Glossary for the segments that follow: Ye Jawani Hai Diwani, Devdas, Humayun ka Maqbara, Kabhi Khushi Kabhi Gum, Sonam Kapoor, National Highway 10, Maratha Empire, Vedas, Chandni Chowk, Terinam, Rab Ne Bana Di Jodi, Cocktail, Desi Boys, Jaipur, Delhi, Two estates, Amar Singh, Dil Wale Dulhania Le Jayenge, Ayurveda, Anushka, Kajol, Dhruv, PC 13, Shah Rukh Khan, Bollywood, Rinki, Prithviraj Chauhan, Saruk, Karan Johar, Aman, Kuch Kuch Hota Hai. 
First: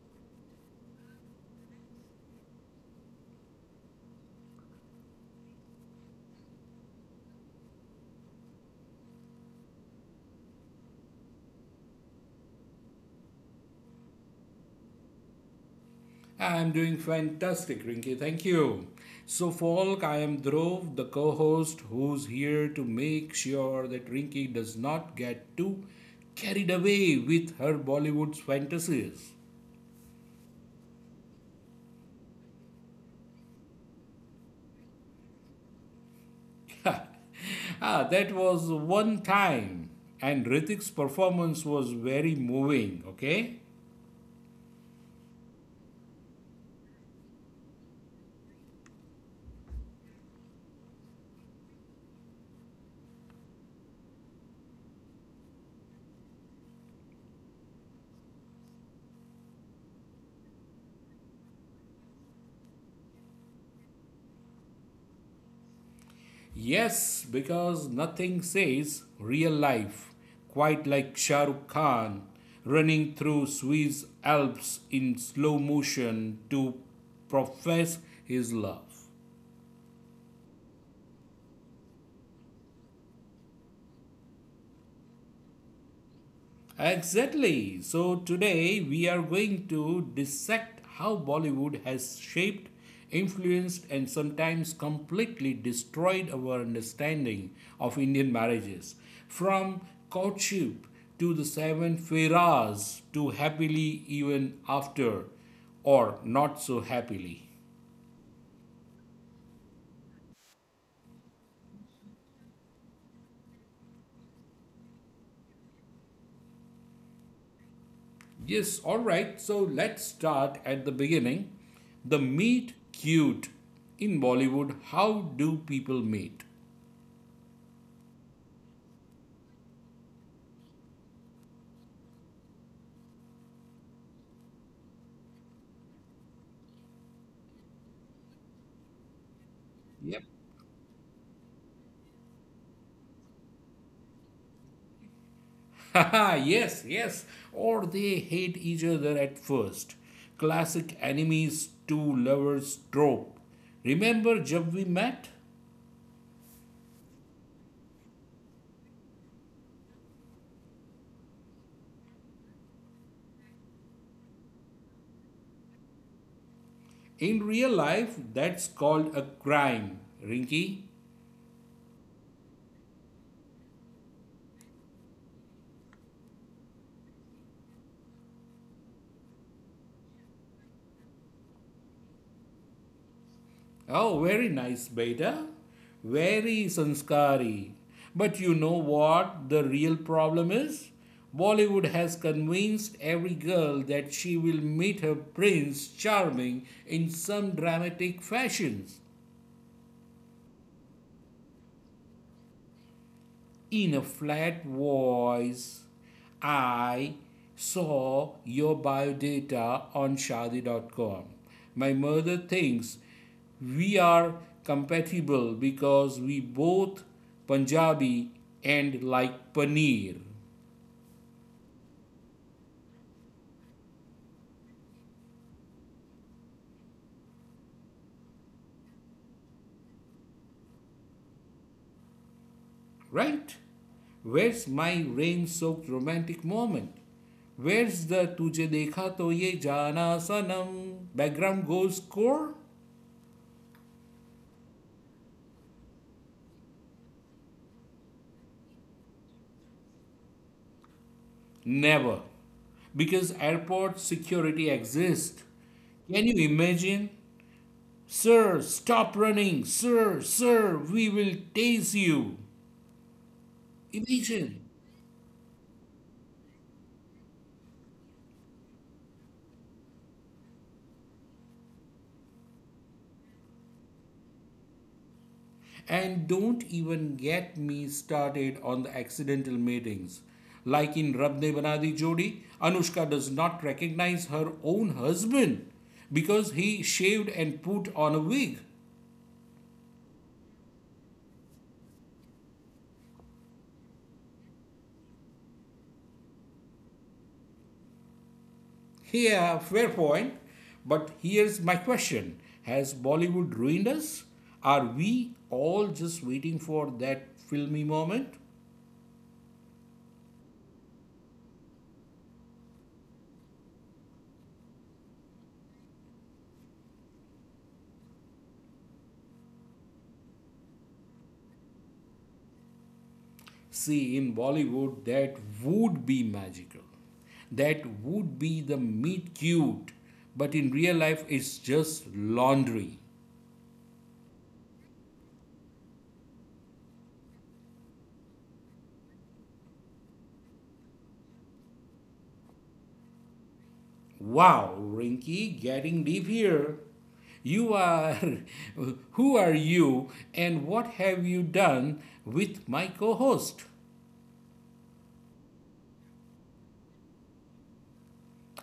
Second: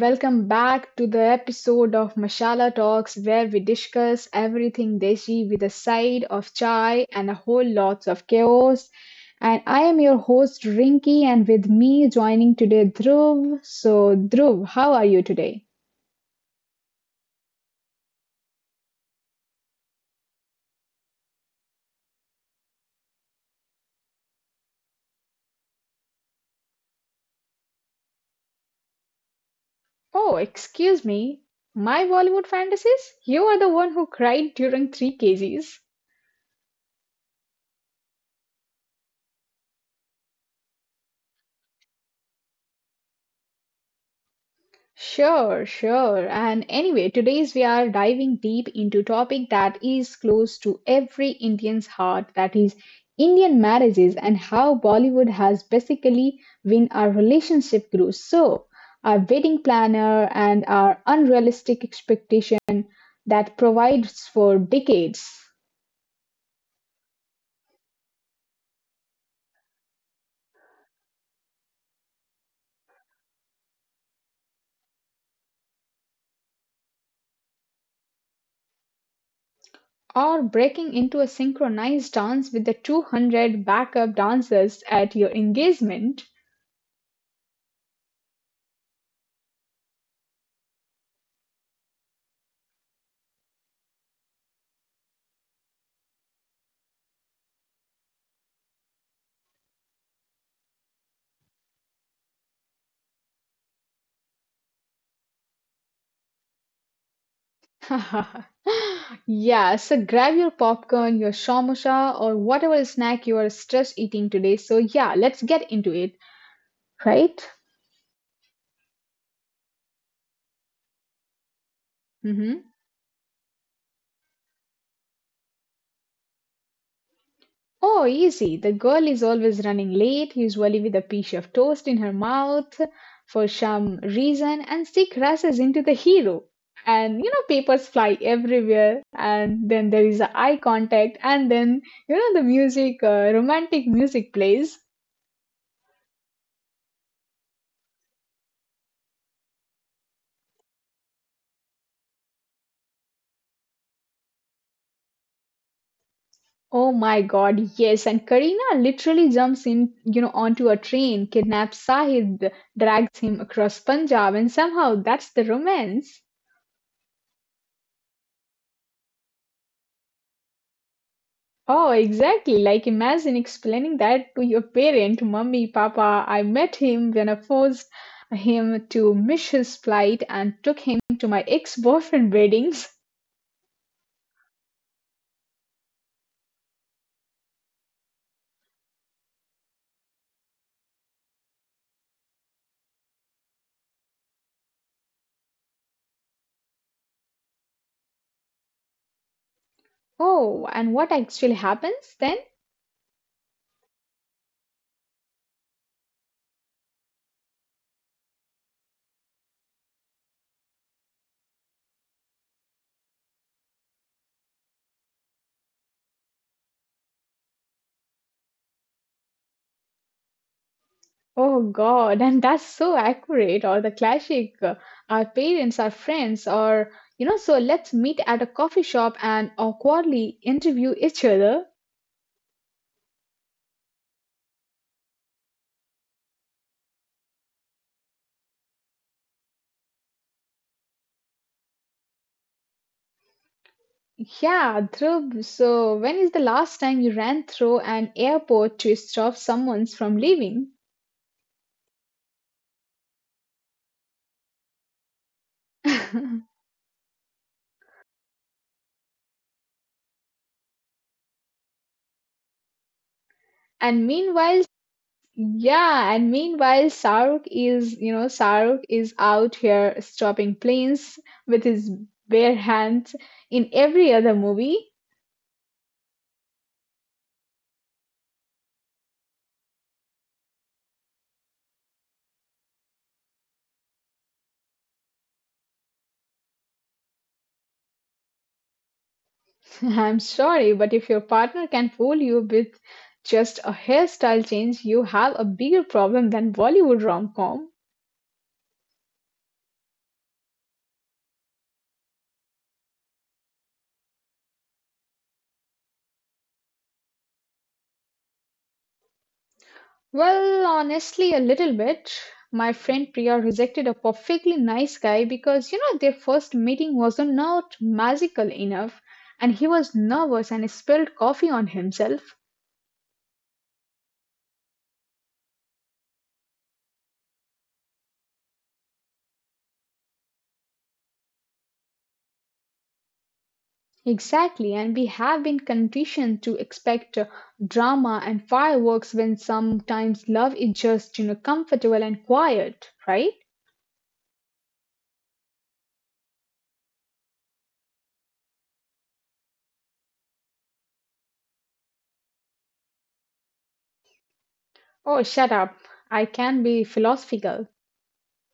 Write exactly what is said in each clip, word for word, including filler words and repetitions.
welcome back to the episode of Mashala Talks where we discuss everything Deshi with a side of chai and a whole lots of chaos. And I am your host Rinki, and with me joining today Dhruv. So, Dhruv, how are you today? I'm doing fantastic, Rinki. Thank you. So, Folk, I am Dhruv, the co host, who's here to make sure that Rinki does not get too carried away with her Bollywood's fantasies. Oh, excuse me, my Bollywood fantasies? You are the one who cried during three K Gs. Ah, that was one time, and Ritik's performance was very moving, okay? Sure, sure. And anyway, today's we are diving deep into topic that is close to every Indian's heart, that is Indian marriages and how Bollywood has basically been our relationship guru. So, our wedding planner and our unrealistic expectation that provides for decades, Yes, because nothing says real life quite like Shah Rukh Khan running through Swiss Alps in slow motion to profess his love. or breaking into a synchronized dance with the two hundred backup dancers at your engagement. Exactly. So today we are going to dissect how Bollywood has shaped, influenced, and sometimes completely destroyed our understanding of Indian marriages. From courtship to the seven firas to happily even after or not so happily. Yeah, so grab your popcorn, your samosa, or whatever snack you are stress eating today. So, yeah, let's get into it, right? Yes, all right. So let's start at the beginning. The meet Mm-hmm. cute in Bollywood. How do people meet? Oh, easy. The girl is always running late, usually with a piece of toast in her mouth for some reason, and she crashes into the hero. And you know, papers fly everywhere, and then there Yep. is a eye contact, and then you know, the music, uh, romantic music plays. Haha, yes, yes. Or they hate each other at first. Classic enemies to lovers trope. Remember Jab We Met? Oh my god, yes. And Karina literally jumps in, you know, onto a train, kidnaps Sahid, drags him across Punjab, and somehow that's the romance. In real life, that's called a crime, Rinky. Oh, exactly. Like imagine explaining that to your parent, mummy, papa, I met him when I forced him to miss his flight and took him to my ex-boyfriend weddings. Oh, very nice, Beta. Very sanskari. But you know what the real problem is? Bollywood has convinced every girl that she will meet her prince charming in some dramatic fashions. Oh, and what actually happens then? In a flat voice, I saw your biodata on shadi dot com. My mother thinks we are compatible because we both Punjabi and like paneer, Oh God, and that's so accurate. Or the classic, uh, our parents are friends, or you know, so let's meet at a coffee shop and awkwardly interview each other. right? Where's my rain soaked romantic moment? Where's the tujhe dekha to ye jana sanam background goes score? Yeah, Dhruv, so when is the last time you ran through an airport to stop someone from leaving? Never. Because airport security exists. Can you imagine? Sir, stop running. Sir, sir, we will tase you. And Imagine. meanwhile, yeah, and meanwhile, Saruk is, you know, Saruk is out here stopping planes with his bare hands in every other movie. And don't even get me started on the accidental meetings. Like in Rab Ne Bana Di Jodi, Anushka does not recognize her own husband because he shaved and put on a wig. I'm sorry, but if your partner can fool you with just a hairstyle change, you have a bigger problem than Bollywood rom com. Yeah, fair point. But here's my question: has Bollywood ruined us? Are we all just waiting for that filmy moment? Well, honestly, a little bit. My friend Priya rejected a perfectly nice guy because, you know, their first meeting was not magical enough and he was nervous and spilled coffee on himself. See, in Bollywood, that would be magical. That would be the meet cute. But in real life, it's just laundry. Exactly, and we have been conditioned to expect uh, drama and fireworks when sometimes love is just, you know, comfortable and quiet, right? Wow, Rinky, getting deep here. You are. Who are you, and what have you done with my co host? Oh, shut up. I can be philosophical.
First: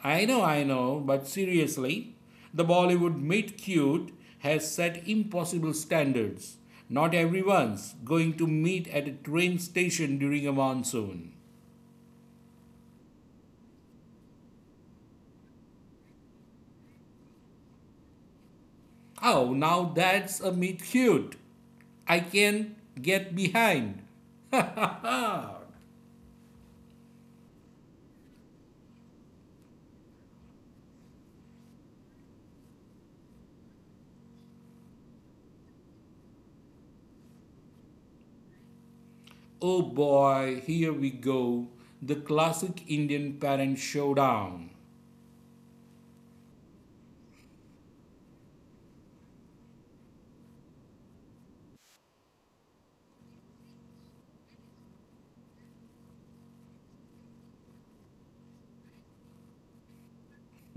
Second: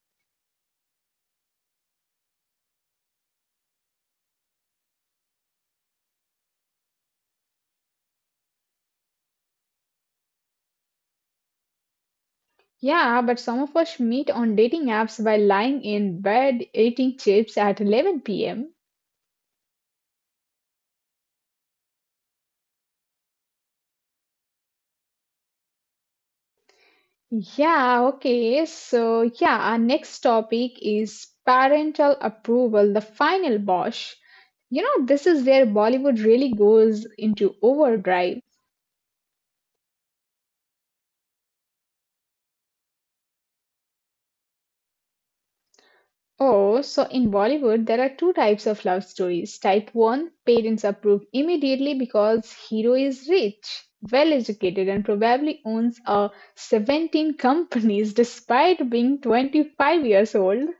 I know, I know, but seriously, the Bollywood meet cute has set impossible standards. Not everyone's going to meet at a train station during a monsoon. Yeah, but some of us meet on dating apps by lying in bed eating chips at eleven p m. Oh, now that's a meet cute. I can get behind. Oh Yeah, okay. So, yeah, our next topic is parental approval, the final boss. You know, this is where Bollywood really goes into overdrive. boy, here we go. The classic Indian parent showdown. Oh, so in Bollywood, there are two types of love stories. Type one, parents approve immediately because hero is rich, well educated and probably owns a seventeen companies despite being twenty-five years old.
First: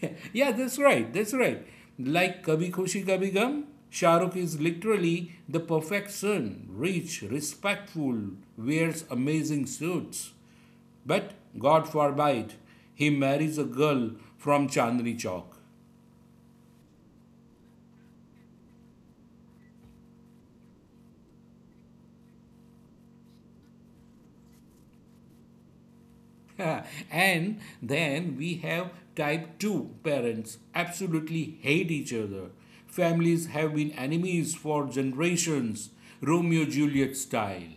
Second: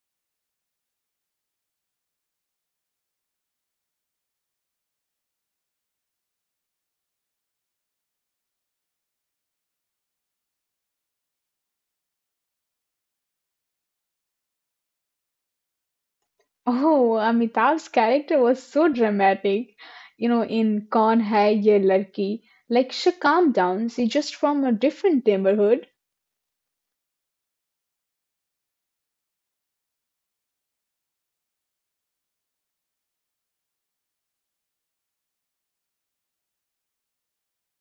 Yeah, that's right. That's right. Like Kabhi Khushi Kabhi Gum, Shahrukh is literally the perfect son, rich, respectful, wears amazing suits. But God forbid he marries a girl from Chandni Chowk. Oh, Amitabh's character was so dramatic. You know, in Kaun Hai Ye Ladki, like she calmed down, she just from a different neighborhood. And then we have type two parents absolutely hate each other. Families have been enemies for generations, Romeo Juliet style.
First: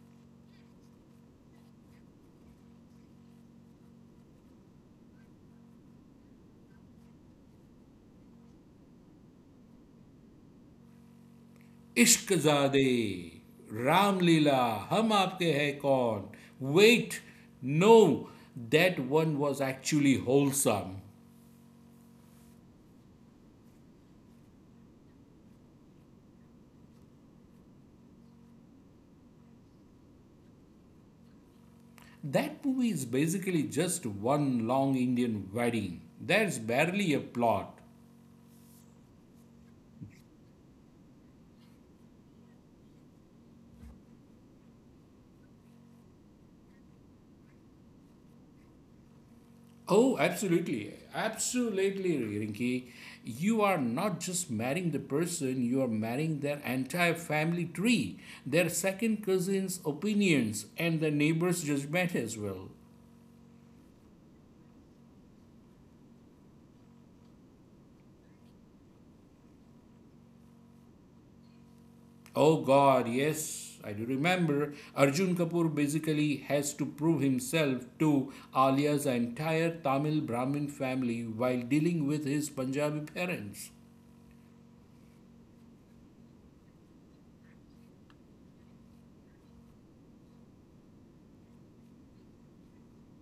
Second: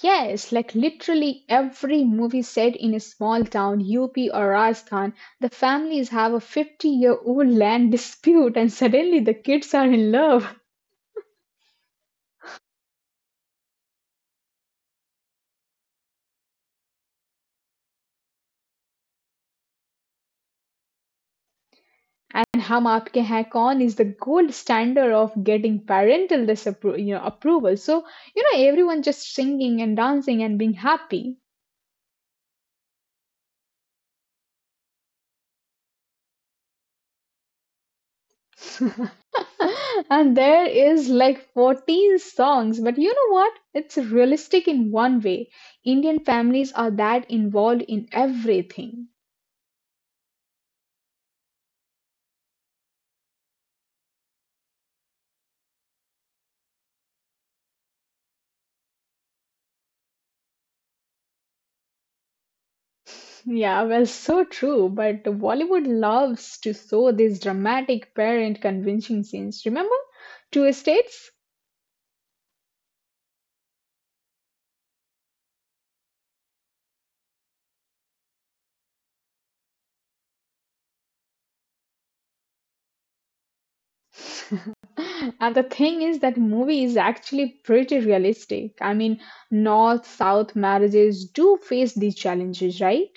Yes, like literally every movie set in a small town, U P or Rajasthan, the families have a fifty year old land dispute and suddenly the kids are in love. इश्क ज़ादे, रामलीला, हम आपके है कौन, wait, no, that one was actually wholesome. And Hum Aapke Hain Kaun is the gold standard of getting parental disappro- you know, approval. So, you know, everyone just singing and dancing and being happy. That movie is basically just one long Indian wedding. There's barely a plot. And there is like fourteen songs, but you know what? It's realistic in one way. Indian families are that involved in everything. Oh, absolutely. Absolutely, Rinki. You are not just marrying the person, you are marrying their entire family tree, their second cousin's opinions, and the neighbor's judgment as well. Yeah, well, so true. But Bollywood loves to show these dramatic parent convincing scenes. Remember? Two estates? Oh God, yes, I do remember. Arjun Kapoor basically has to prove himself to Alia's entire Tamil Brahmin family while dealing with his Punjabi parents. And the thing is that movie is actually pretty realistic. I mean, North South marriages do face these challenges, right?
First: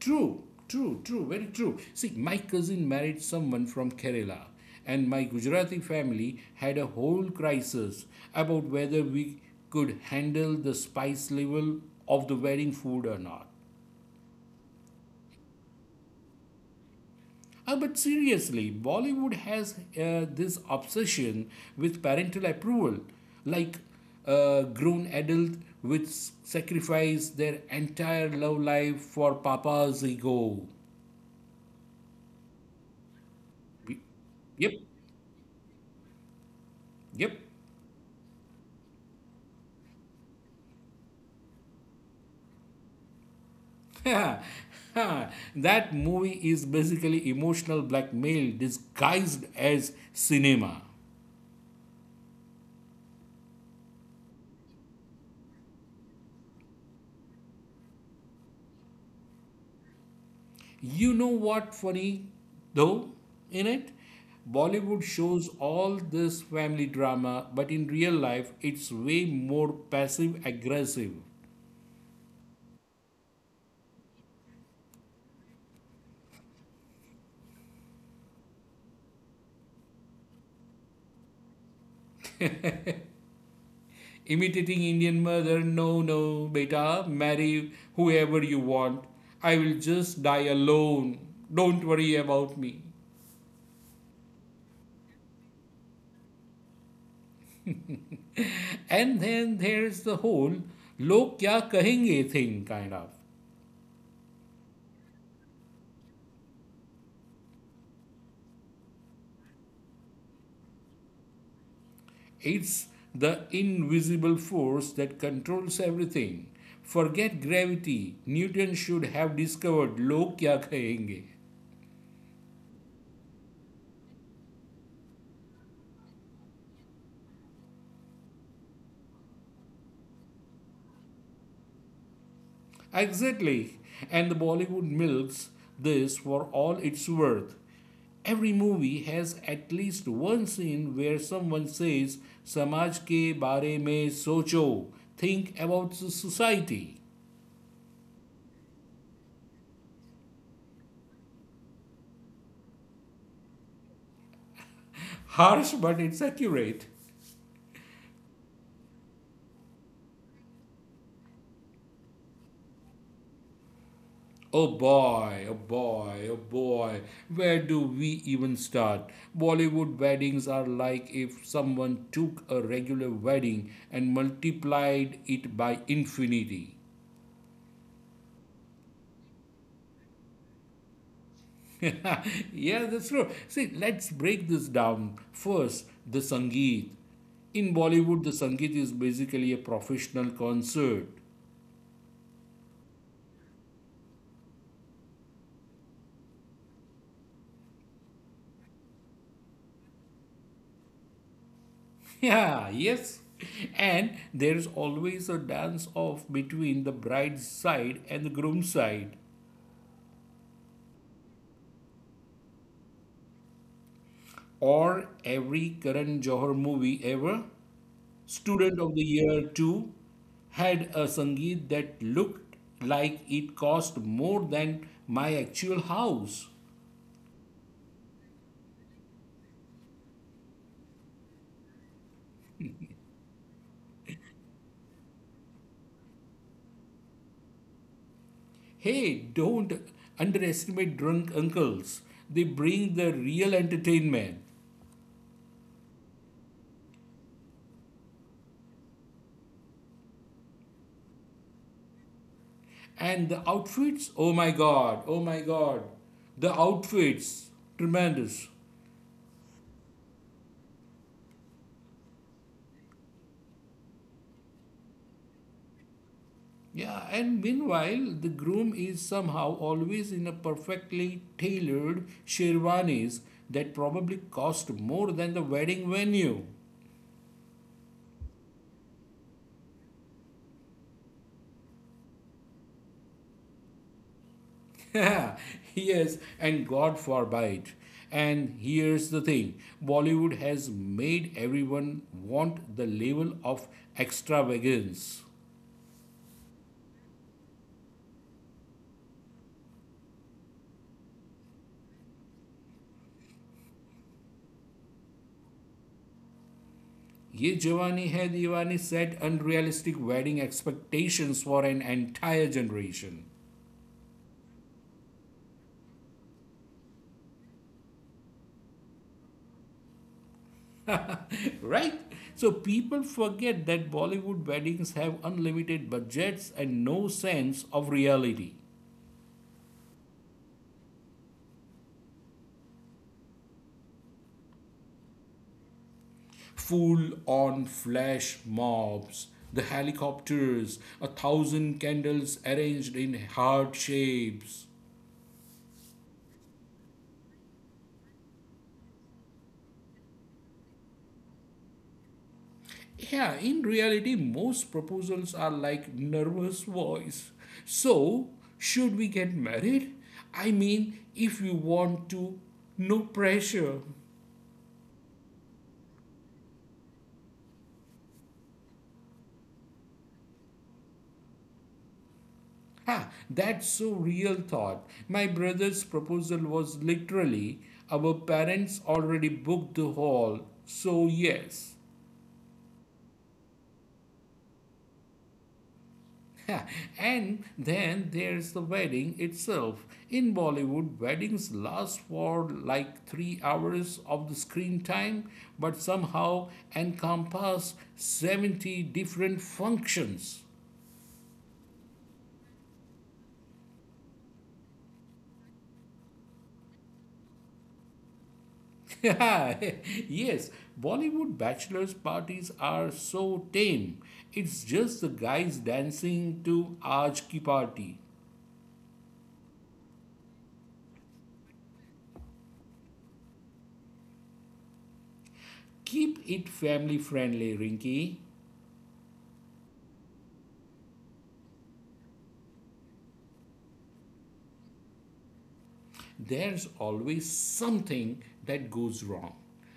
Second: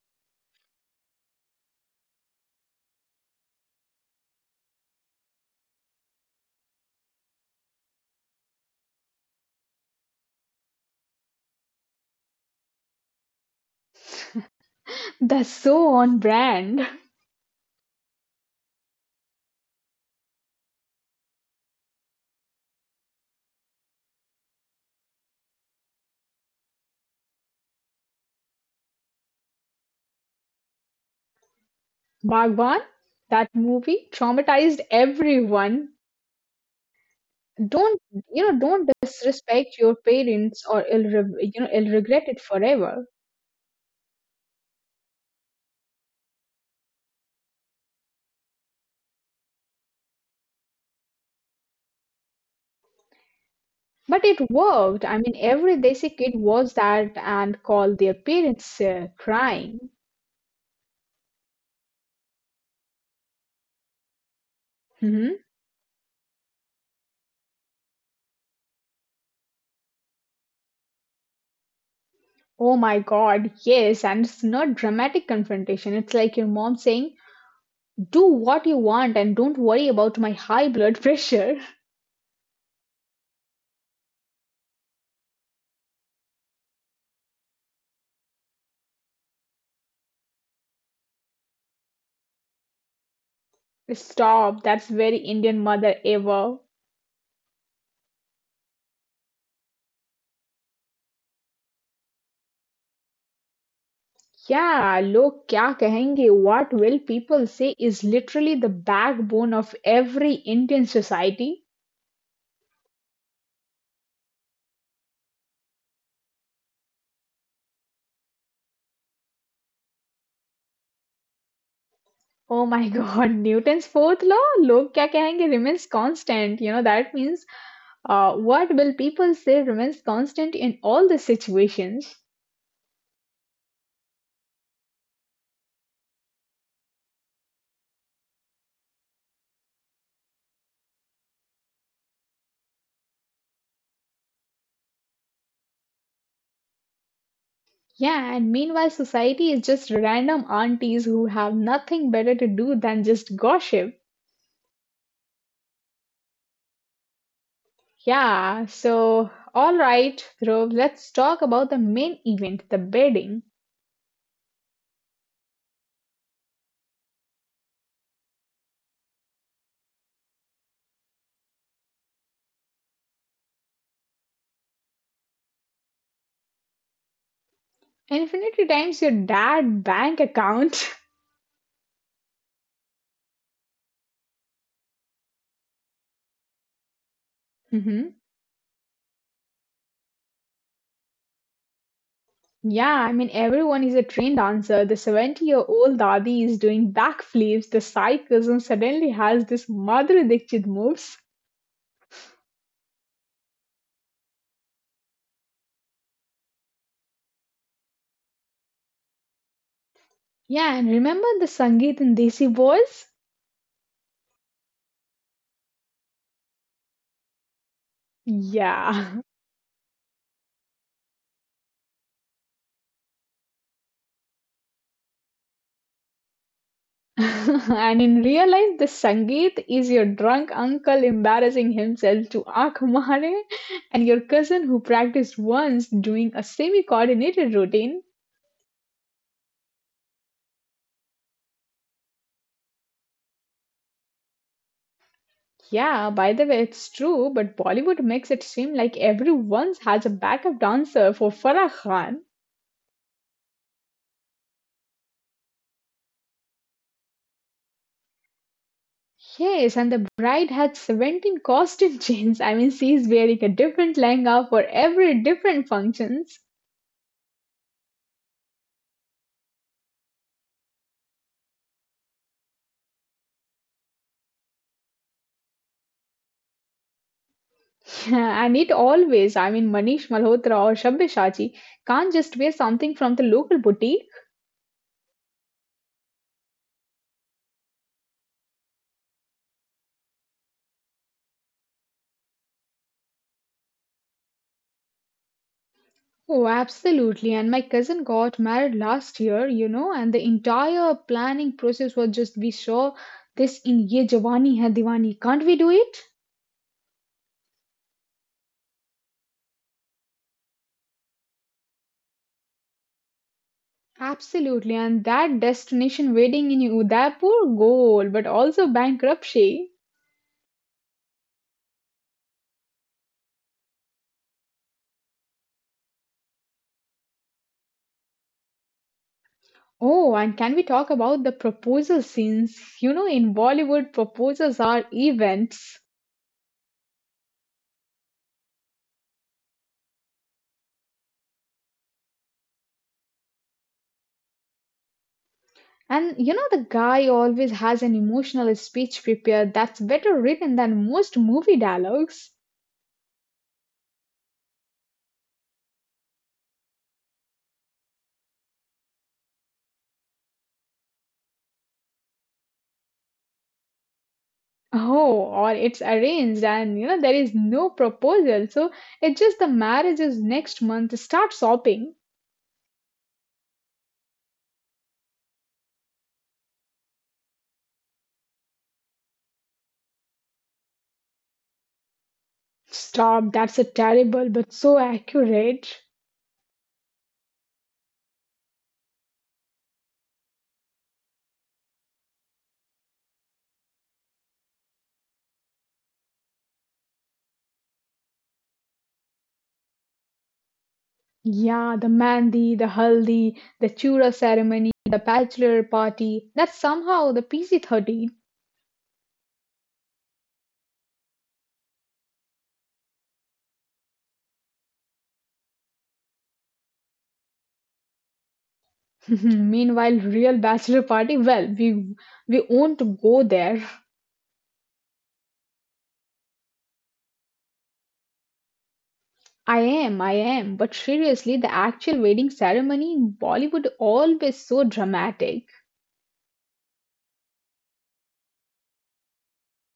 True, true, true, very true. See, my cousin married someone from Kerala, and my Gujarati family had a whole crisis about whether we could handle the spice level of the wedding food or not. That's so on brand. Uh, but seriously, Bollywood has uh, this obsession with parental approval, like a grown adult which sacrifice their entire love life for papa's ego. Bhagwan, that movie Yep, traumatized everyone. yep. Don't you know? Don't disrespect your parents, or it'll re- you know it'll regret it forever. That movie is basically emotional blackmail disguised as cinema. But it worked. I mean, every Desi kid watched that and called their parents uh, crying. You know what funny though in it? Bollywood Hmm. shows all this family drama, but in real life, it's way more passive aggressive. Oh my God, yes, and it's not dramatic confrontation. It's like your mom saying, "Do what you want and don't worry about my high blood pressure." Imitating Indian mother, no, no, beta, marry whoever you want. I will just die alone. Don't worry about me. Stop. That's very Indian mother ever. And then there's the whole log kya kahenge thing, kind of. Yeah, लोग क्या कहेंगे? What will people say is literally the backbone of every Indian society. It's the invisible force that controls everything. Forget gravity. Newton should have discovered log kya kahenge. Oh my God, Newton's fourth law, लोग क्या कहेंगे remains constant. You know, that means uh, what will people say remains constant in all the situations. Exactly. And the Bollywood milks this for all it's worth. Every movie has at least one scene where someone says, Samaj ke bare mein socho, think about society. Yeah, and meanwhile, society is just random aunties who have nothing better to do than just gossip. Harsh, but it's accurate. Yeah, so all right, Dhruv, let's talk about the main event, the bedding. Oh boy, oh boy, oh boy, where do we even start? Bollywood weddings are like if someone took a regular wedding and multiplied it by infinity. Infinity times your dad bank account. Yeah, that's true. See, let's break this down. First, the Sangeet. In Mhm. Bollywood, the Sangeet is basically a professional concert. Yeah, I mean, everyone is a trained dancer. The seventy year old dadi is doing backflips, the cycles, and suddenly has this Madhuri Dixit moves. Yeah, yes. And there is always a dance off between the bride's side and the groom's side. Yeah, and remember the Sangeet in Desi Boys? Or every Karan Johar movie ever. Student of the Yeah. Year two had a Sangeet that looked like it cost more than my actual house. And in real life, the Sangeet is your drunk uncle embarrassing himself to Akhmare and your cousin who practiced once doing a semi coordinated routine. Hey, don't underestimate drunk uncles. They bring the real entertainment. Yeah, by the way, it's true, but Bollywood makes it seem like everyone has a backup dancer for Farah Khan. And the outfits? Oh my god, oh my god. The outfits, tremendous. Yes, and the bride had seventeen costume changes. I mean, she's wearing a different lehenga for every different functions. Yeah, and meanwhile, the groom is somehow always in a perfectly tailored sherwanis that probably cost more than the wedding venue. Yeah, and it always, I mean, Manish Malhotra or Shabby Shachi can't just wear something from the local boutique. Yes, and God forbid. And here's the thing: Bollywood has made everyone want the level of extravagance. Oh, absolutely. And my cousin got married last year, you know, and the entire planning process was just be sure this in Ye Jawani Hai Diwani. Can't we do it? Ye Jawani Hai Deewani set unrealistic wedding expectations for an entire generation. Absolutely. And that destination wedding in Udaipur, goal, but also bankruptcy. Right? So people forget that Bollywood weddings have unlimited budgets and no sense of reality. Oh, and can we talk about the proposal scenes? You know, in Bollywood, proposals are events. Full on flash mobs, the helicopters, a thousand candles arranged in heart shapes. And you know, the guy always has an emotional speech prepared that's better written than most movie dialogues. Yeah, in reality, most proposals are like nervous voice. So, should we get married? I mean, if you want to, no pressure. Oh, or it's arranged and you know there is no proposal. So it's just the marriage is next month. Start shopping. Ah, that's so real thought. My brother's proposal was literally our parents already booked the hall, so yes. Stop, that's a terrible but so accurate. Ha, and then there's the wedding itself. In Bollywood, weddings last for like three hours of the screen time, but somehow encompass seventy different functions. Yeah, the mandi, the haldi, the chura ceremony, the bachelor party. That's somehow the P C thirteen. Yes, Bollywood bachelor's parties are so tame. It's just the guys dancing to Aaj Ki Party. Meanwhile, real bachelor party, well, we we won't go there. Keep it family friendly, Rinky. I am, I am. But seriously, the actual wedding ceremony in Bollywood always so dramatic. There's always something that goes wrong.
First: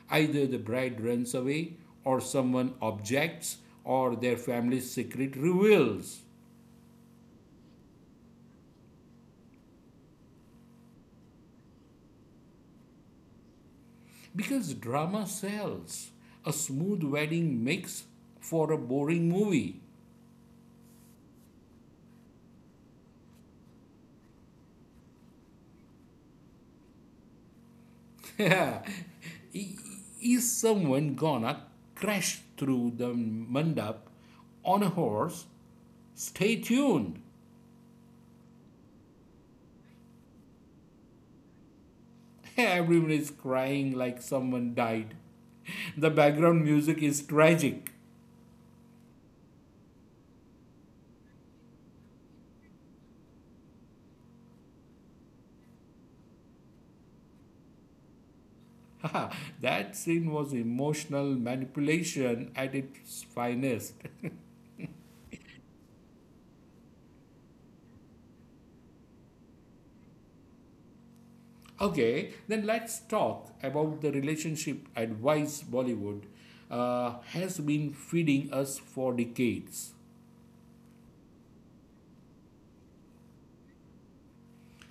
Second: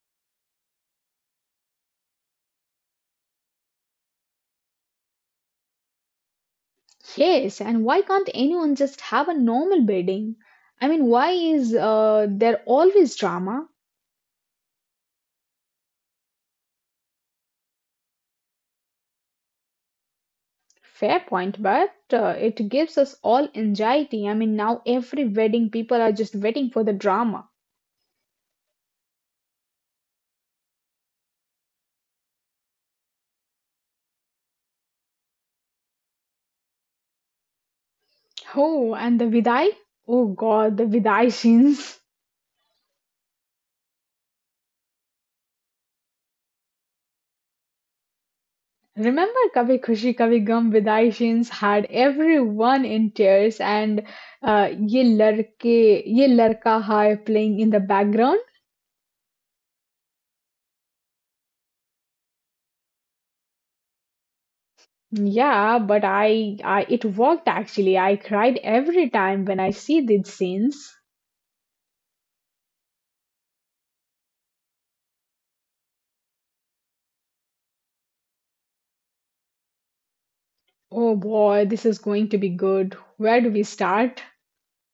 Either the bride runs away, or someone objects, or their family's secret reveals. Yes, and why can't anyone just have a normal wedding? I mean, why is uh, there always drama? Because drama sells. A smooth wedding makes for a boring movie. Fair point, but uh, it gives us all anxiety. I mean, now every wedding, people are just waiting for the drama. Is someone gonna crash through the mandap on a horse? Stay tuned. Oh, and the vidai? Oh God, the vidai scenes. Everyone is crying like someone died. The background music is tragic. Remember Kabhi Khushi Kabhi Gum vidai scenes had everyone in tears and uh, ye larke, ye larka hai playing in the background. That scene was emotional manipulation at its finest. Yeah, but I, I it worked actually. I cried every time when I see these scenes. Okay, then let's talk about the relationship advice Bollywood uh, has been feeding us for decades. Oh boy, this is going to be good. Where do we start?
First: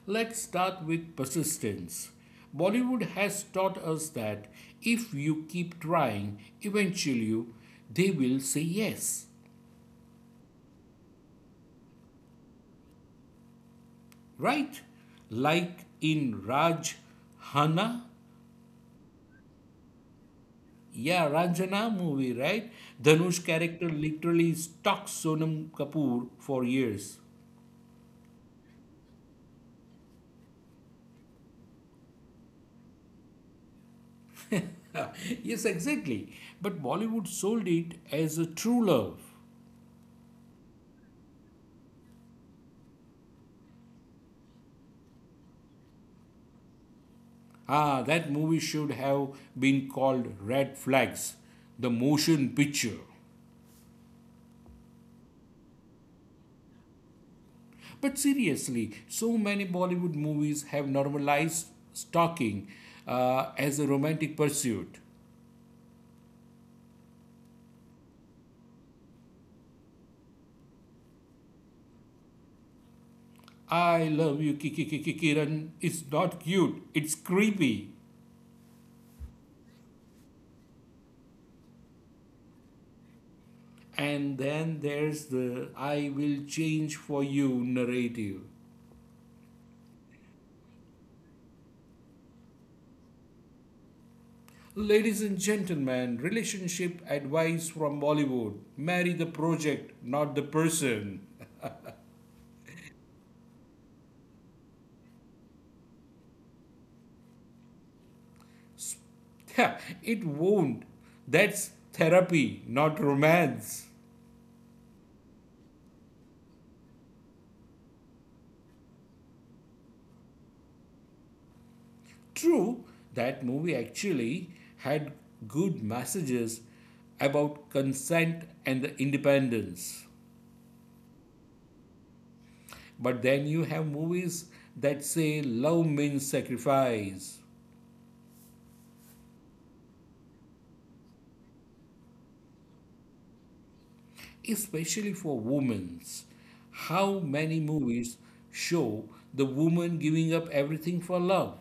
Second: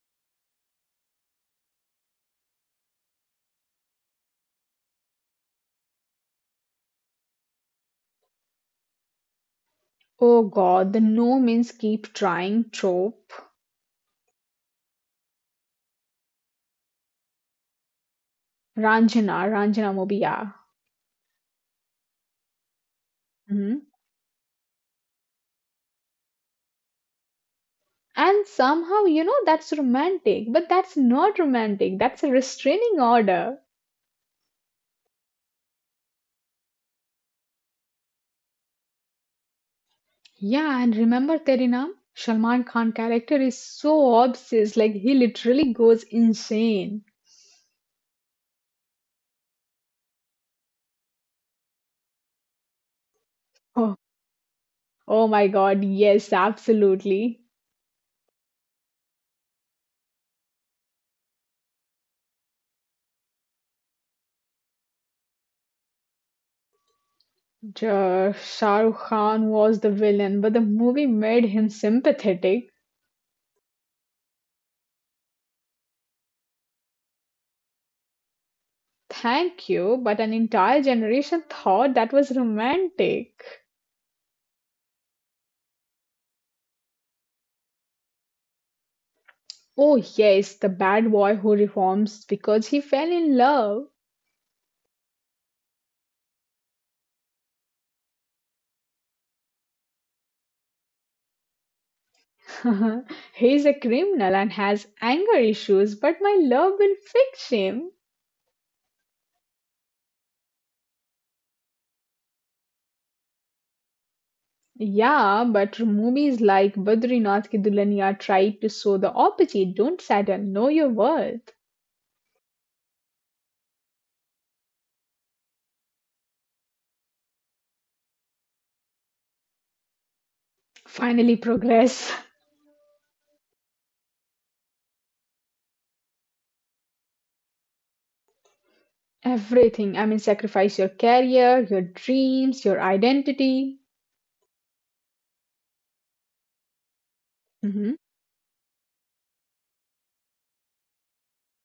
Let's start with persistence. Bollywood has taught us that if you keep trying, eventually they will say yes, Oh god, the no means keep trying trope. right? Like in Raj Hana, Ranjana, Ranjana Mobiya. yeah, Ranjana movie, right? Dhanush character Mhm. literally stalks Sonam Kapoor for years. And somehow, you know, that's romantic, but that's not romantic. That's a restraining order. Yes, exactly. But Bollywood sold it as a true love. Yeah, and remember Terinam? Salman Khan character is so obsessed, like he literally goes insane. Ah, that movie should have been called Red Flags, the motion picture. Oh my god, yes, absolutely. But seriously, so many Bollywood movies have normalized stalking uh, as a romantic pursuit. Ja- Shah Rukh Khan was the villain, but the movie made him sympathetic. I love you, Kiki Kiki Kiran. It's not cute, it's creepy. Thank you, but an entire generation thought that was romantic. And then there's the I will change for you narrative. Oh, yes, the bad boy who reforms because he fell in love. Ladies and gentlemen, relationship advice from Bollywood: marry the project, not the person. He's a criminal and has anger issues, but my love will fix him. Yeah, it won't. That's therapy, not romance. Yeah, but movies like Badrinath Ki Dulhania tried to show the opposite. Don't settle, know your worth. True, that movie actually had good messages about consent and the independence. Finally, progress. But then you have movies that say love means sacrifice, Everything. I mean, sacrifice your career, your dreams, your identity. especially for women. How many Hmm. movies show the woman giving up everything for love?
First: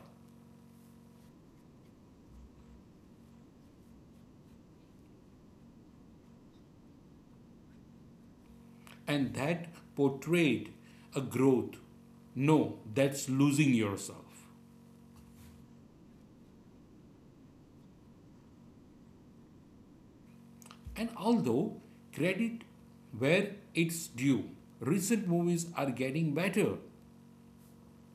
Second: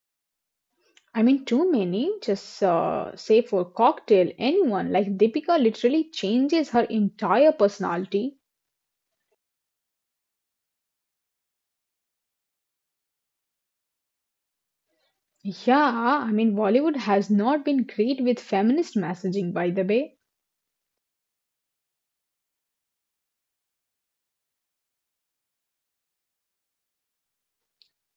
I mean, too many just uh, say for cocktail, anyone like Deepika literally changes her entire personality. And that portrayed a growth. No, that's losing yourself. Yeah, I mean, Bollywood has not been great with feminist messaging, by the way. And although credit where it's due, recent movies are getting better.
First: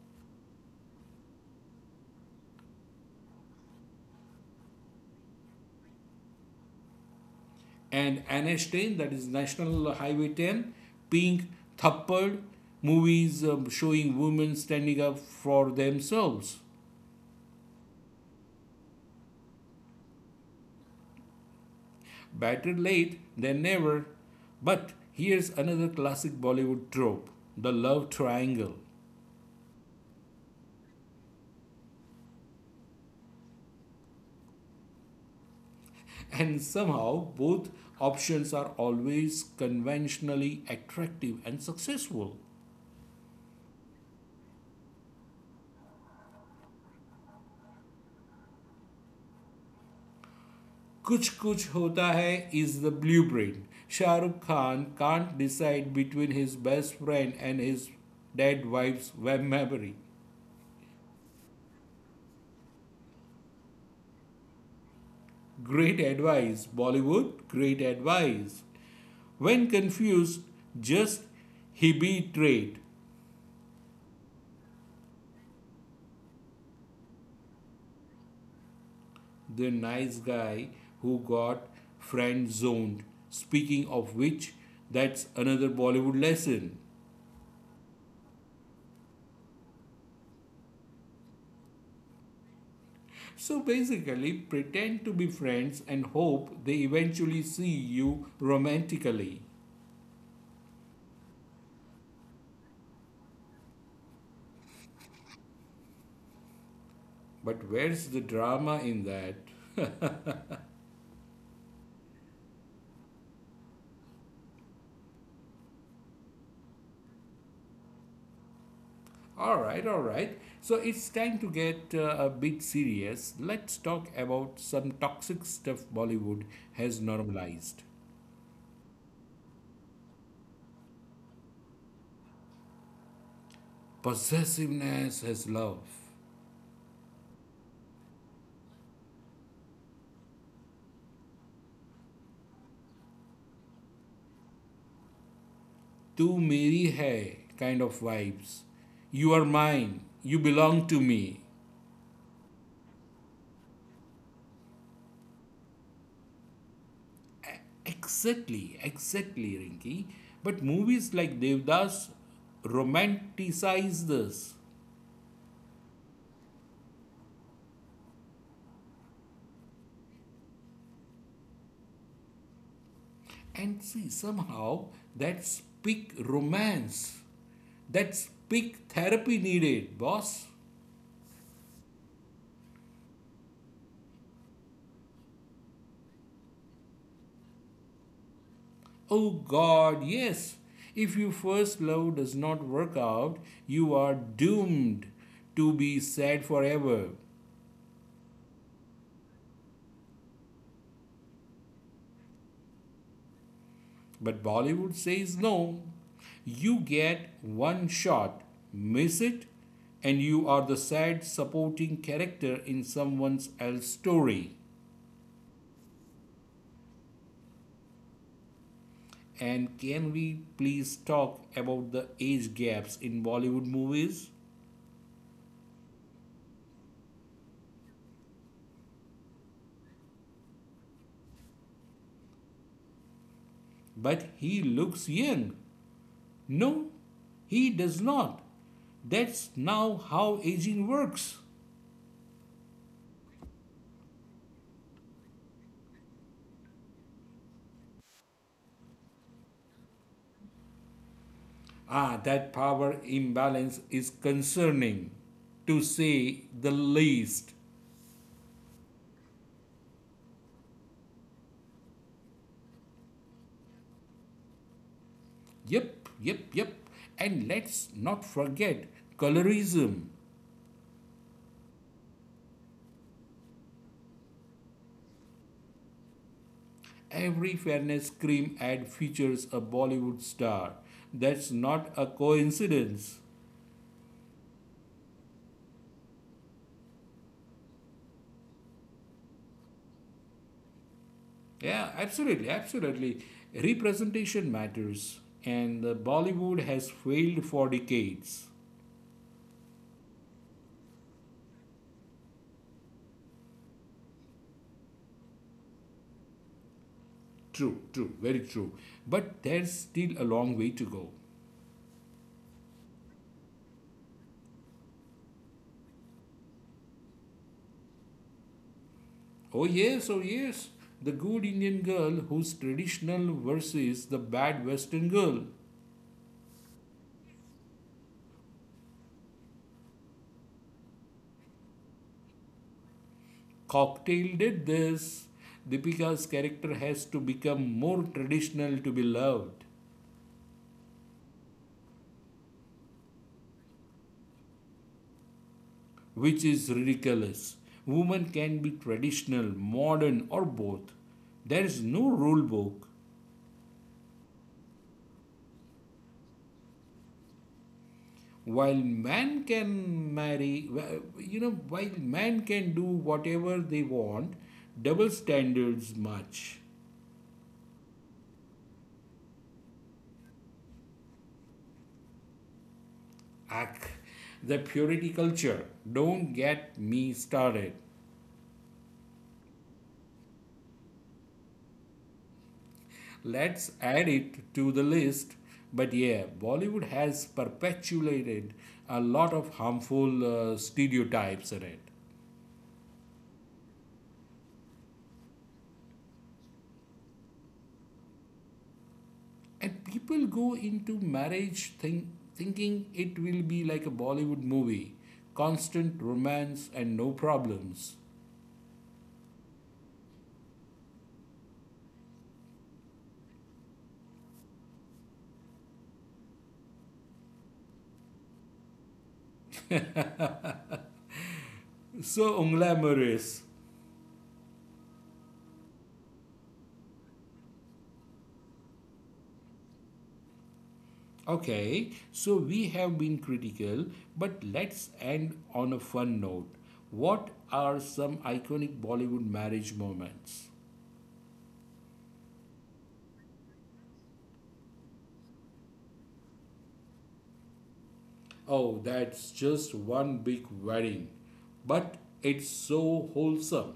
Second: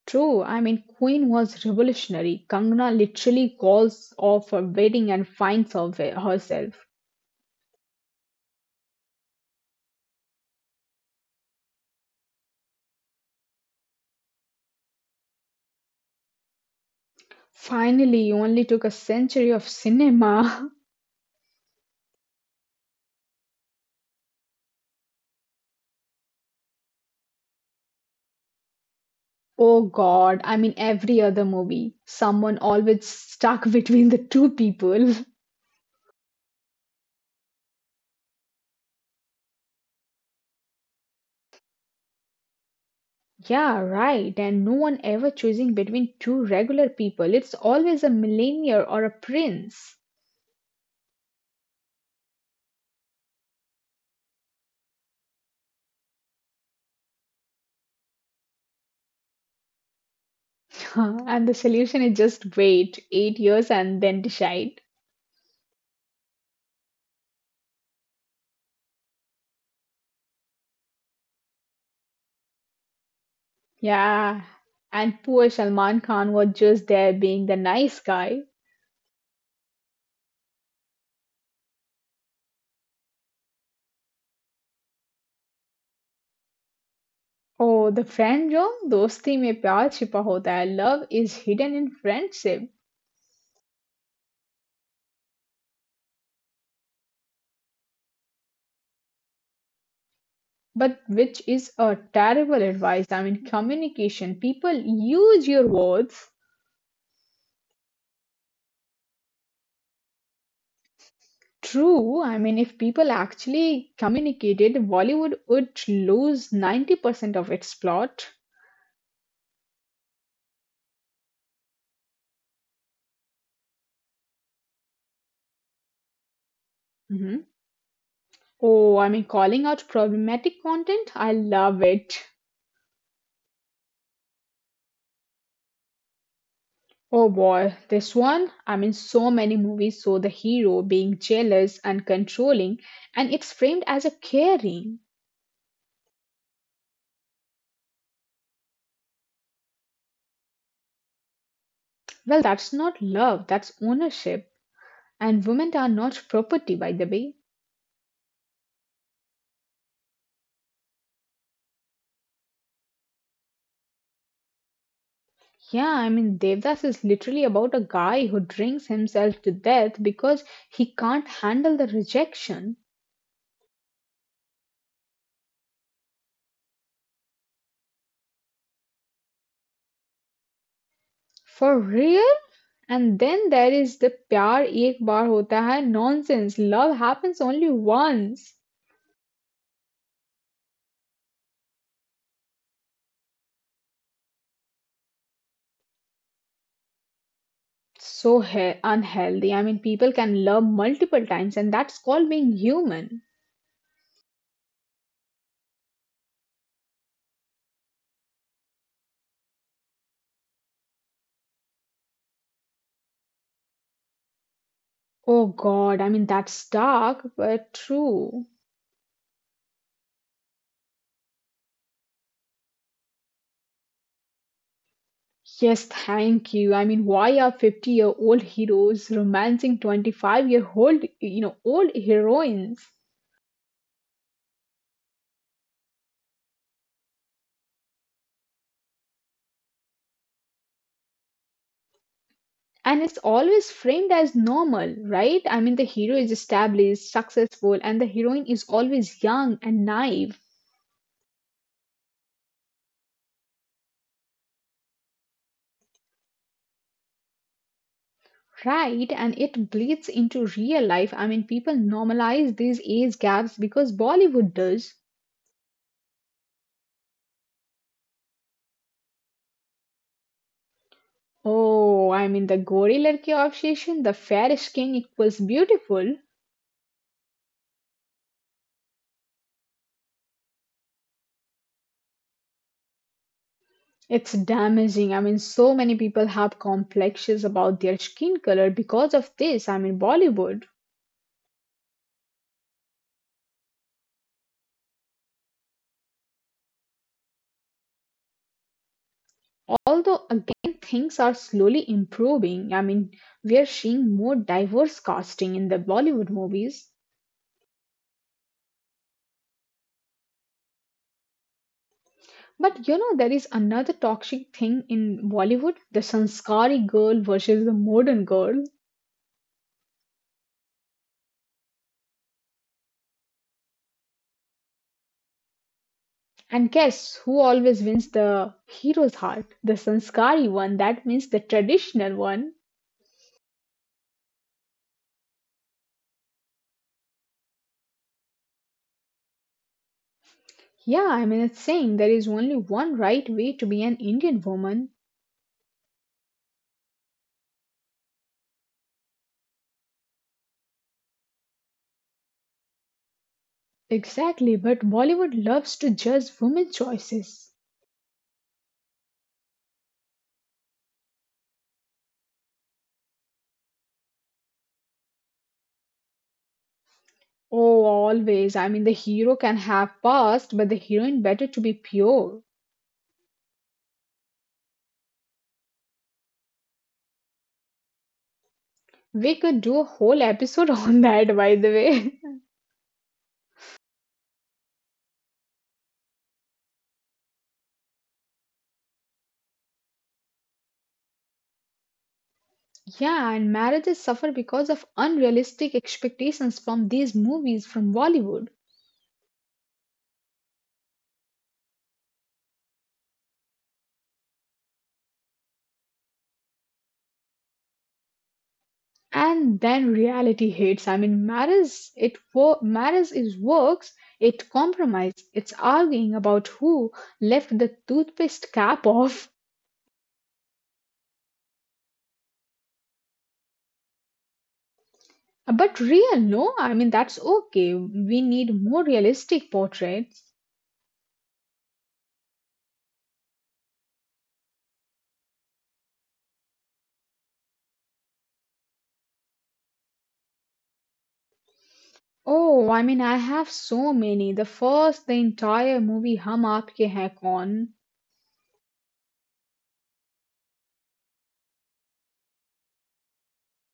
True, I mean, Queen was revolutionary. Kangana literally calls off her wedding and finds her- herself. And N H ten, that is National Highway ten, Pink, Thappad, movies um, showing women standing up for themselves. Finally, you only took a century of cinema. Better late than never. But here's another classic Bollywood trope: the love triangle. Oh God, I mean, every other movie, someone always stuck between the two people. And somehow, both options are always conventionally attractive and successful. Yeah, right. And no one ever choosing between two regular people. It's always a millionaire or a prince. Kuch Kuch Hota Hai is the blueprint. Shah Rukh Khan can't decide between his best friend and his dead wife's web memory. And the solution is just wait eight years and then decide. Great advice, Bollywood, great advice. When confused, just he betrayed. Yeah. And poor Salman Khan was just there being the nice guy. The nice guy who got friend zoned. Speaking of which, that's another Bollywood lesson. Oh, the friend jo dosti mein pyar छिपा होता है. Love is hidden in friendship. So basically, pretend to be friends and hope they eventually see you romantically. But which is a terrible advice. I mean, communication. People use your words. But where's the drama in that? True. I mean, if people actually communicated, Bollywood would lose ninety percent of its plot. Alright, alright. So it's time to get uh, a bit serious. Let's talk about some toxic stuff Bollywood has Mhm. normalized. Oh, I mean, calling out problematic content. I love it. Possessiveness as love. Oh boy, this one. I mean, so many movies show the hero being jealous and controlling, and it's framed as a caring. तू मेरी है kind of vibes. You are mine. You belong to me. Well, that's not love, that's ownership. And women are not property, by the way. Exactly, exactly, Rinki. But movies like Devdas romanticize this. Yeah, I mean, Devdas is literally about a guy who drinks himself to death because he can't handle the rejection. And see, somehow that's peak romance. That's peak therapy needed, boss. For real? And then there is the pyar ek bar hota hai nonsense. Love happens only once. Oh God, yes. If your first love does not work out, you are doomed to be sad forever. So he- unhealthy. I mean, people can love multiple times, and that's called being human. But Bollywood says no. You get one shot, miss it, and you are the sad supporting character in someone else's story. Oh god, I mean, that's dark, but true. And can we please talk about the age gaps in Bollywood movies? Yes, thank you. I mean, why are fifty year old heroes romancing twenty-five year old, you know, old heroines? But he looks young. No, he does not. That's now how aging works. And it's always framed as normal, right? I mean, the hero is established, successful, and the heroine is always young and naive, Ah, that power imbalance is concerning, to say the least. right? And it bleeds into real life. I mean, people normalize these age gaps because Bollywood does. Yep, yep, yep. And let's not forget colorism. Oh, I mean, the gorilla obsession, the fair skin equals beautiful. Every fairness cream ad features a Bollywood star. That's not a coincidence. It's damaging. I mean, so many people have complexes about their skin color because of this. I mean, Bollywood. Yeah, absolutely, absolutely. Representation matters, and uh, Bollywood has failed for decades. Although, again, things are slowly improving. I mean, we are seeing more diverse casting in the Bollywood movies. True, true, very true. But there's still a long way to go. But you know, there is another toxic thing in Bollywood, the Sanskari girl versus the modern girl. Oh, yes, oh, yes. The good Indian girl who's traditional versus the bad Western girl. And guess who always wins the hero's heart? The Sanskari one. That means the traditional one. Cocktail did this. Deepika's character has to become more traditional to be loved, Yeah, I mean, it's saying there is only one right way to be an Indian woman. which is ridiculous. Women can be traditional, modern, or both. There is no rule book. Exactly, but Bollywood loves to judge women's choices. While man can marry, you know, while man can do whatever they want, double standards much. Oh, always. I mean, the hero can have past, but the heroine better to be pure. Ach, the purity culture. Don't get me started. We could do a whole episode on that, by the way. Let's add it to the list. But yeah, Bollywood has perpetuated a lot of harmful uh, stereotypes in it. Yeah, and marriages suffer because of unrealistic expectations from these movies from Bollywood. And people go into marriage think, thinking it will be like a Bollywood movie, constant romance and no problems. And then reality hits. I mean marriage it wo- marriage is works, it compromise, it's arguing about who left the toothpaste cap off. So unglamorous. But real, no? I mean that's okay, we need more realistic portraits. Okay, so we have been critical, but let's end on a fun note. What are some iconic Bollywood marriage moments? Oh, i mean I have so many. The first, the entire movie, hum aapke hai kaun. Oh, that's just one big wedding. But it's so wholesome.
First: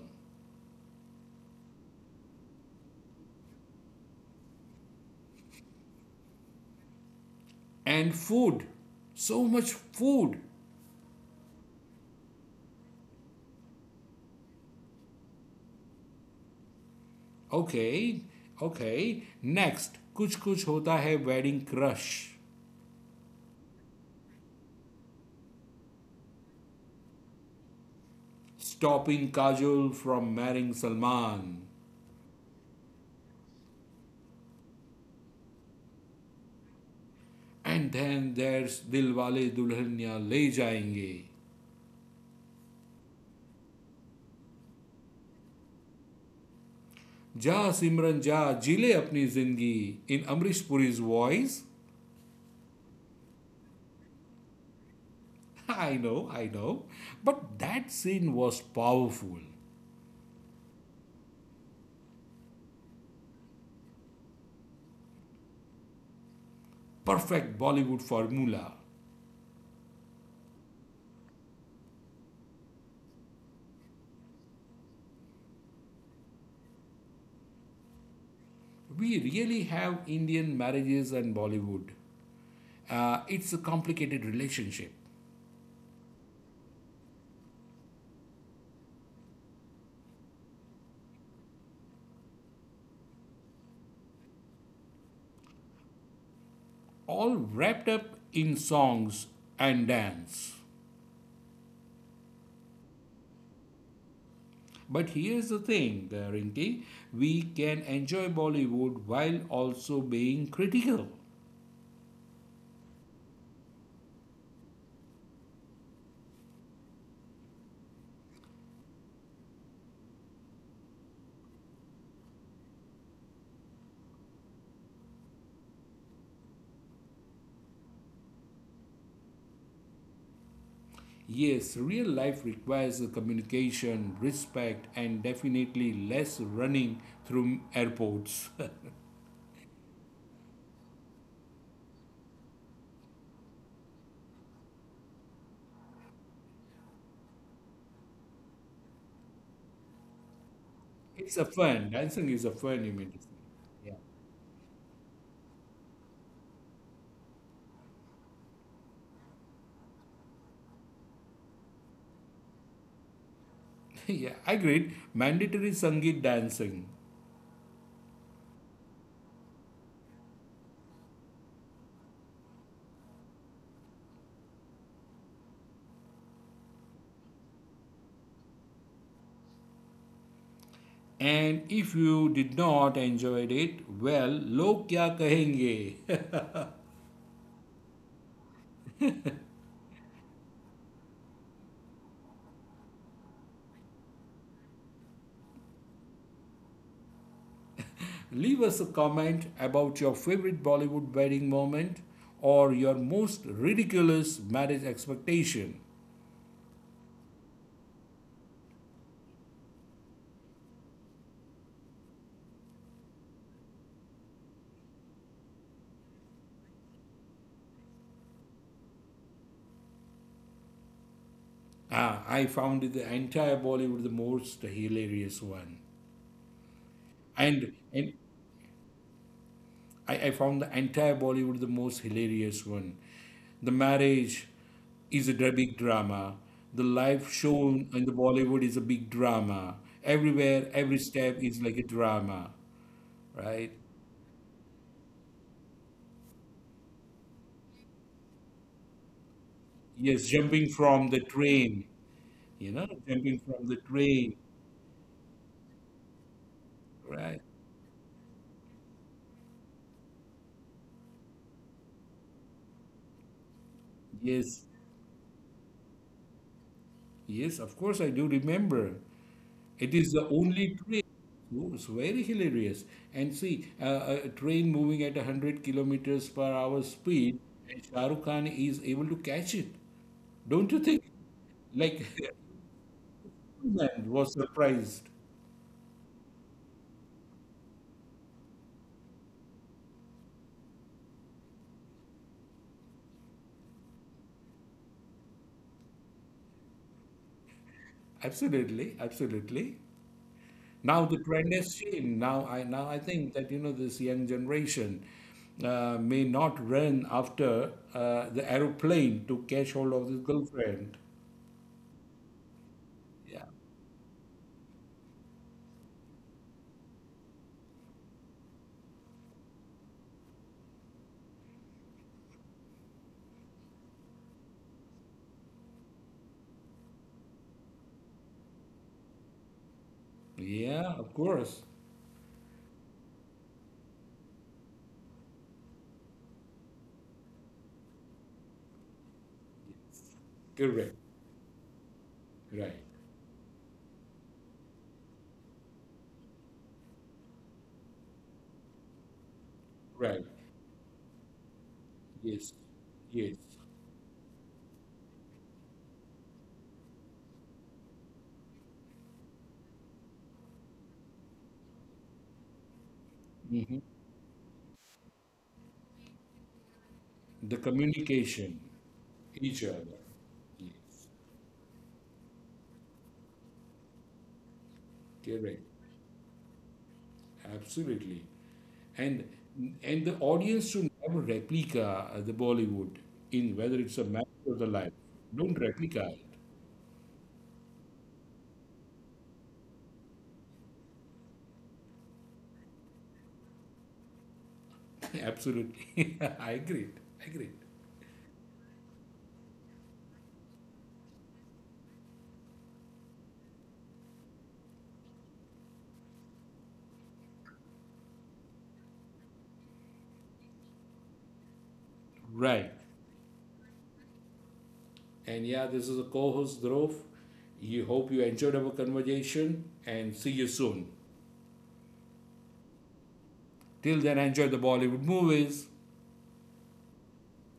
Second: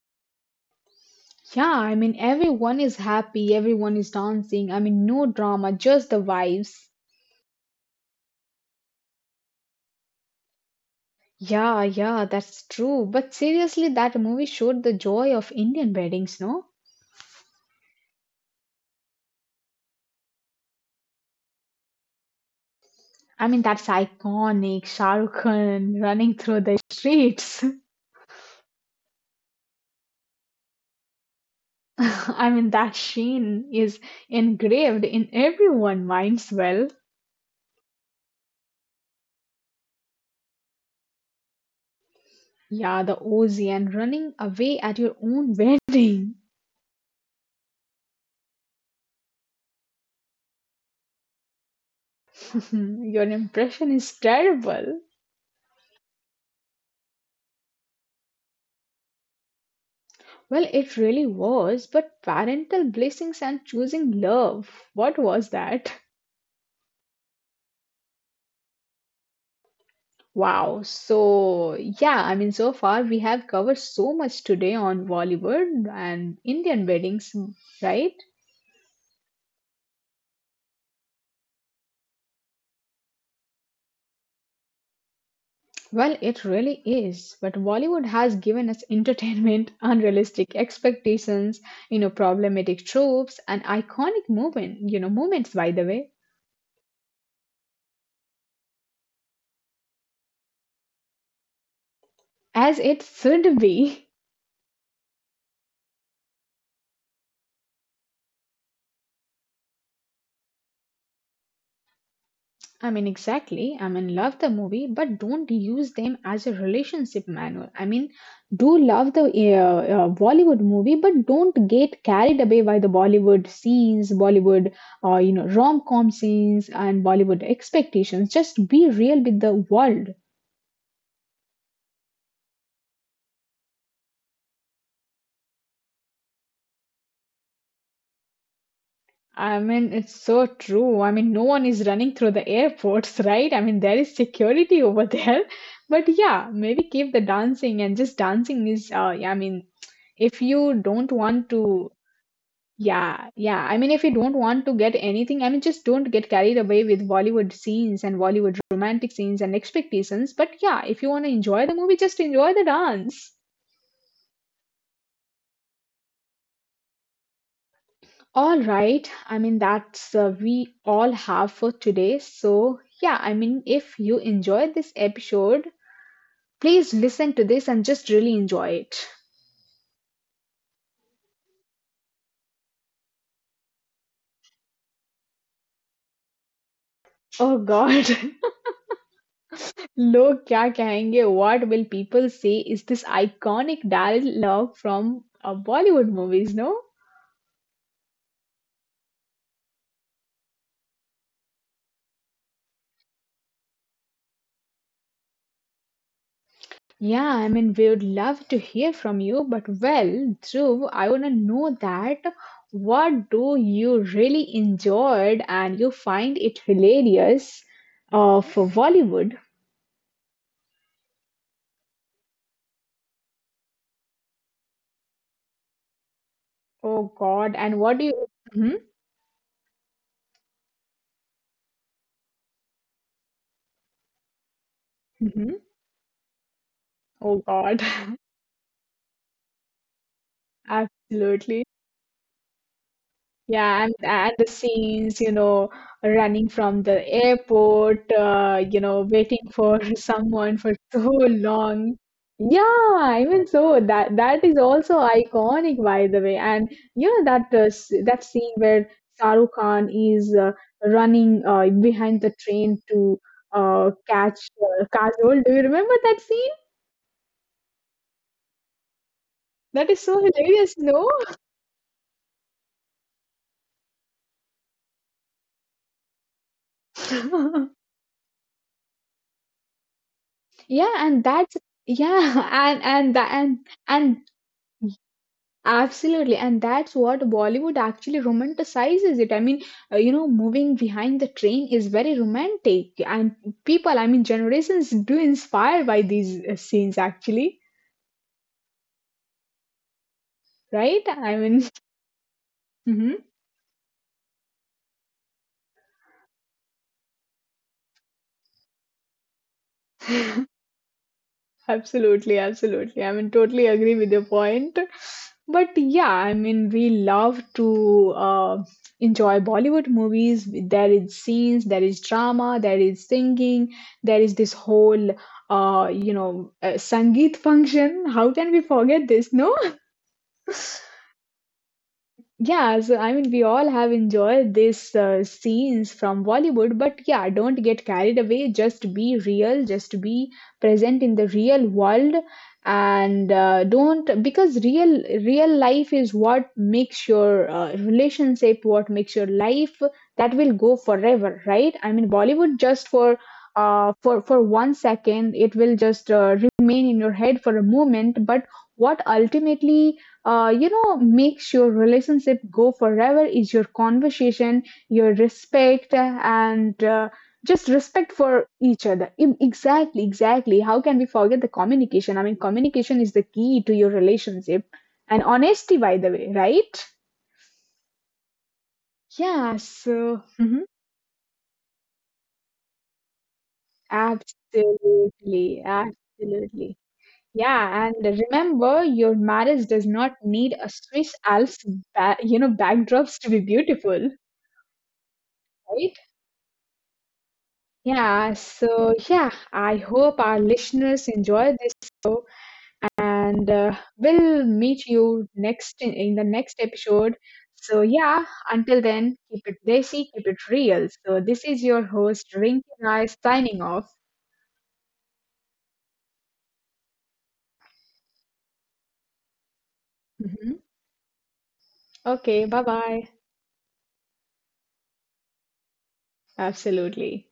Yeah, i mean everyone is happy, everyone is dancing. I mean no drama, just the vibes. And food. So much food. Yeah, yeah, that's true. But seriously, that movie showed the joy of Indian weddings, no? Okay, okay. Next, kuch kuch hota hai wedding crush. I mean, that's iconic. Shah Rukh Khan running through the streets. Stopping Kajol from marrying Salman. I mean, that sheen is engraved in everyone's minds. Well, And then there's दिल वाले दुल्हनिया ले जाएंगे. yeah, the Ozzy and running away at your own wedding. जा सिमरन जा जिले अपनी जिंदगी in Amrish Puri's voice. Your impression is terrible. I know, I know. But that scene was powerful. Well, it really was, but parental blessings and choosing love. What was that? Perfect Bollywood formula. Wow. So, yeah, I mean, so far we have covered so much today on Bollywood and Indian weddings, right? We really have Indian marriages and Bollywood. Uh, it's a complicated relationship, Well, it really is. But Bollywood has given us entertainment, unrealistic expectations, you know, problematic tropes, and iconic moment, you know, moments, by the way, all wrapped up in songs and dance. as it should be. But here's the thing, uh, Rinki, we can enjoy Bollywood while also being critical. I mean, exactly. I mean, Love the movie, but don't use them as a relationship manual. I mean, do love the uh, uh, Bollywood movie, but don't get carried away by the Bollywood scenes, Bollywood, uh, you know, rom com scenes, and Bollywood expectations. Just be real with the world. Yes, real life requires communication, respect, and definitely less running through airports. I mean, it's so true. I mean, no one is running through the airports, right? I mean, there is security over there. But yeah, maybe keep the dancing, and just dancing is, uh, yeah, I mean, if you don't It's a want fun. to, Dancing is a fun, you mean? To say. yeah, yeah. I Yeah. Mean, if you don't want to get anything, I mean, just don't get carried away with Bollywood scenes and Bollywood romantic scenes and expectations. But yeah, if you want to enjoy the movie, just enjoy the dance. Yeah, I agreed. Mandatory Sangeet dancing. All right. I mean, that's uh, we all have for today. So, yeah, I mean, if you enjoyed this episode, please listen to this and just really enjoy it. And if you did not enjoyed it, well, log kya kahenge? Oh God, लोग क्या कहेंगे? What will people say? Is this iconic dialogue from uh, Bollywood movies? No. Leave us a comment about your favorite Bollywood wedding moment or your most ridiculous marriage expectation. Yeah, I mean, we would love to hear from you, but well, Dhruv, I want to know that what do you really enjoyed and you find it hilarious uh, for Bollywood? Ah, I found the entire Bollywood the most hilarious one. Oh God, And and what and do you? Hmm. I, I found the entire Bollywood the most hilarious one. The marriage is a dra- Hmm. big drama. The life Oh shown God, in the Bollywood is a big drama. Everywhere, every step is like absolutely. a drama, right? Yeah, and and the scenes, you know, running from the airport, uh, you know, waiting for Yes, someone jumping for from so the train, long. you know, Yeah, jumping even from the so, that train, that is also iconic, by the way. And you know right? that uh, s- that scene where Shahrukh Khan is uh, running uh, behind the train to uh, catch Yes, uh, Kajol. Do you remember that scene? yes, of course I do remember. It That is is so the only hilarious, train. no? It was very hilarious. And see, uh, a train moving at one hundred kilometers per hour speed, and Shah Rukh Khan is able to catch it. Don't you Yeah, think? and that's Like, yeah, and and that and. man And was surprised. Absolutely, and that's what Bollywood actually romanticizes it. I mean, uh, you know, moving behind the train is very romantic, and people, I mean, generations do inspire by these uh, scenes, actually, Absolutely, absolutely. Now right? the I trend has mean, changed. Now I now I think that you know this young generation uh, may not run after uh, the aeroplane to catch hold of this girlfriend. Absolutely, absolutely. I mean, Yeah, Totally agree with your point. But yeah, I mean, we love to uh, enjoy Bollywood movies. There is scenes, there is drama, there is singing, there is this whole, uh, you know, uh, Sangeet function. How can we forget this? No? yeah, of course, Yeah, so I mean, we all have enjoyed these uh, scenes from Bollywood, but yeah, don't get carried away. Just be real, just be correct. present in the real world, Right, and uh, don't, because real real life is what makes your uh, relationship, what makes your life right. that will go forever, right? I mean, Yes, Bollywood just for yes. uh, for for one second, it will just uh, remain in your head for a moment, but what ultimately uh, you know makes your relationship go forever is your conversation, your respect, and uh, The just respect for communication, each other. Im- each other. Exactly, exactly, how can Yes, we forget the communication? I mean communication is the key to your relationship, and correct. honesty, by the way, right? Absolutely. And Yeah, and the so audience mhm, should never replica uh, the Bollywood in whether it's a match or the live. Don't absolutely, replica it. absolutely. Yeah, and remember, your marriage does not need a Swiss Alps ba- you know backdrops to be beautiful, right? Absolutely. I agree. I agree. Yeah, so yeah, I hope our listeners enjoy this show, and uh, we'll meet you next in, in the next episode. So yeah, until then, keep it desi, keep it real. So this is your host Right. Rinky Rai signing off. And yeah, this is a co-host Dhruv. You hope you enjoyed our conversation and see you Mhm. soon. Okay, bye bye. Till then, enjoy the Bollywood movies. Absolutely.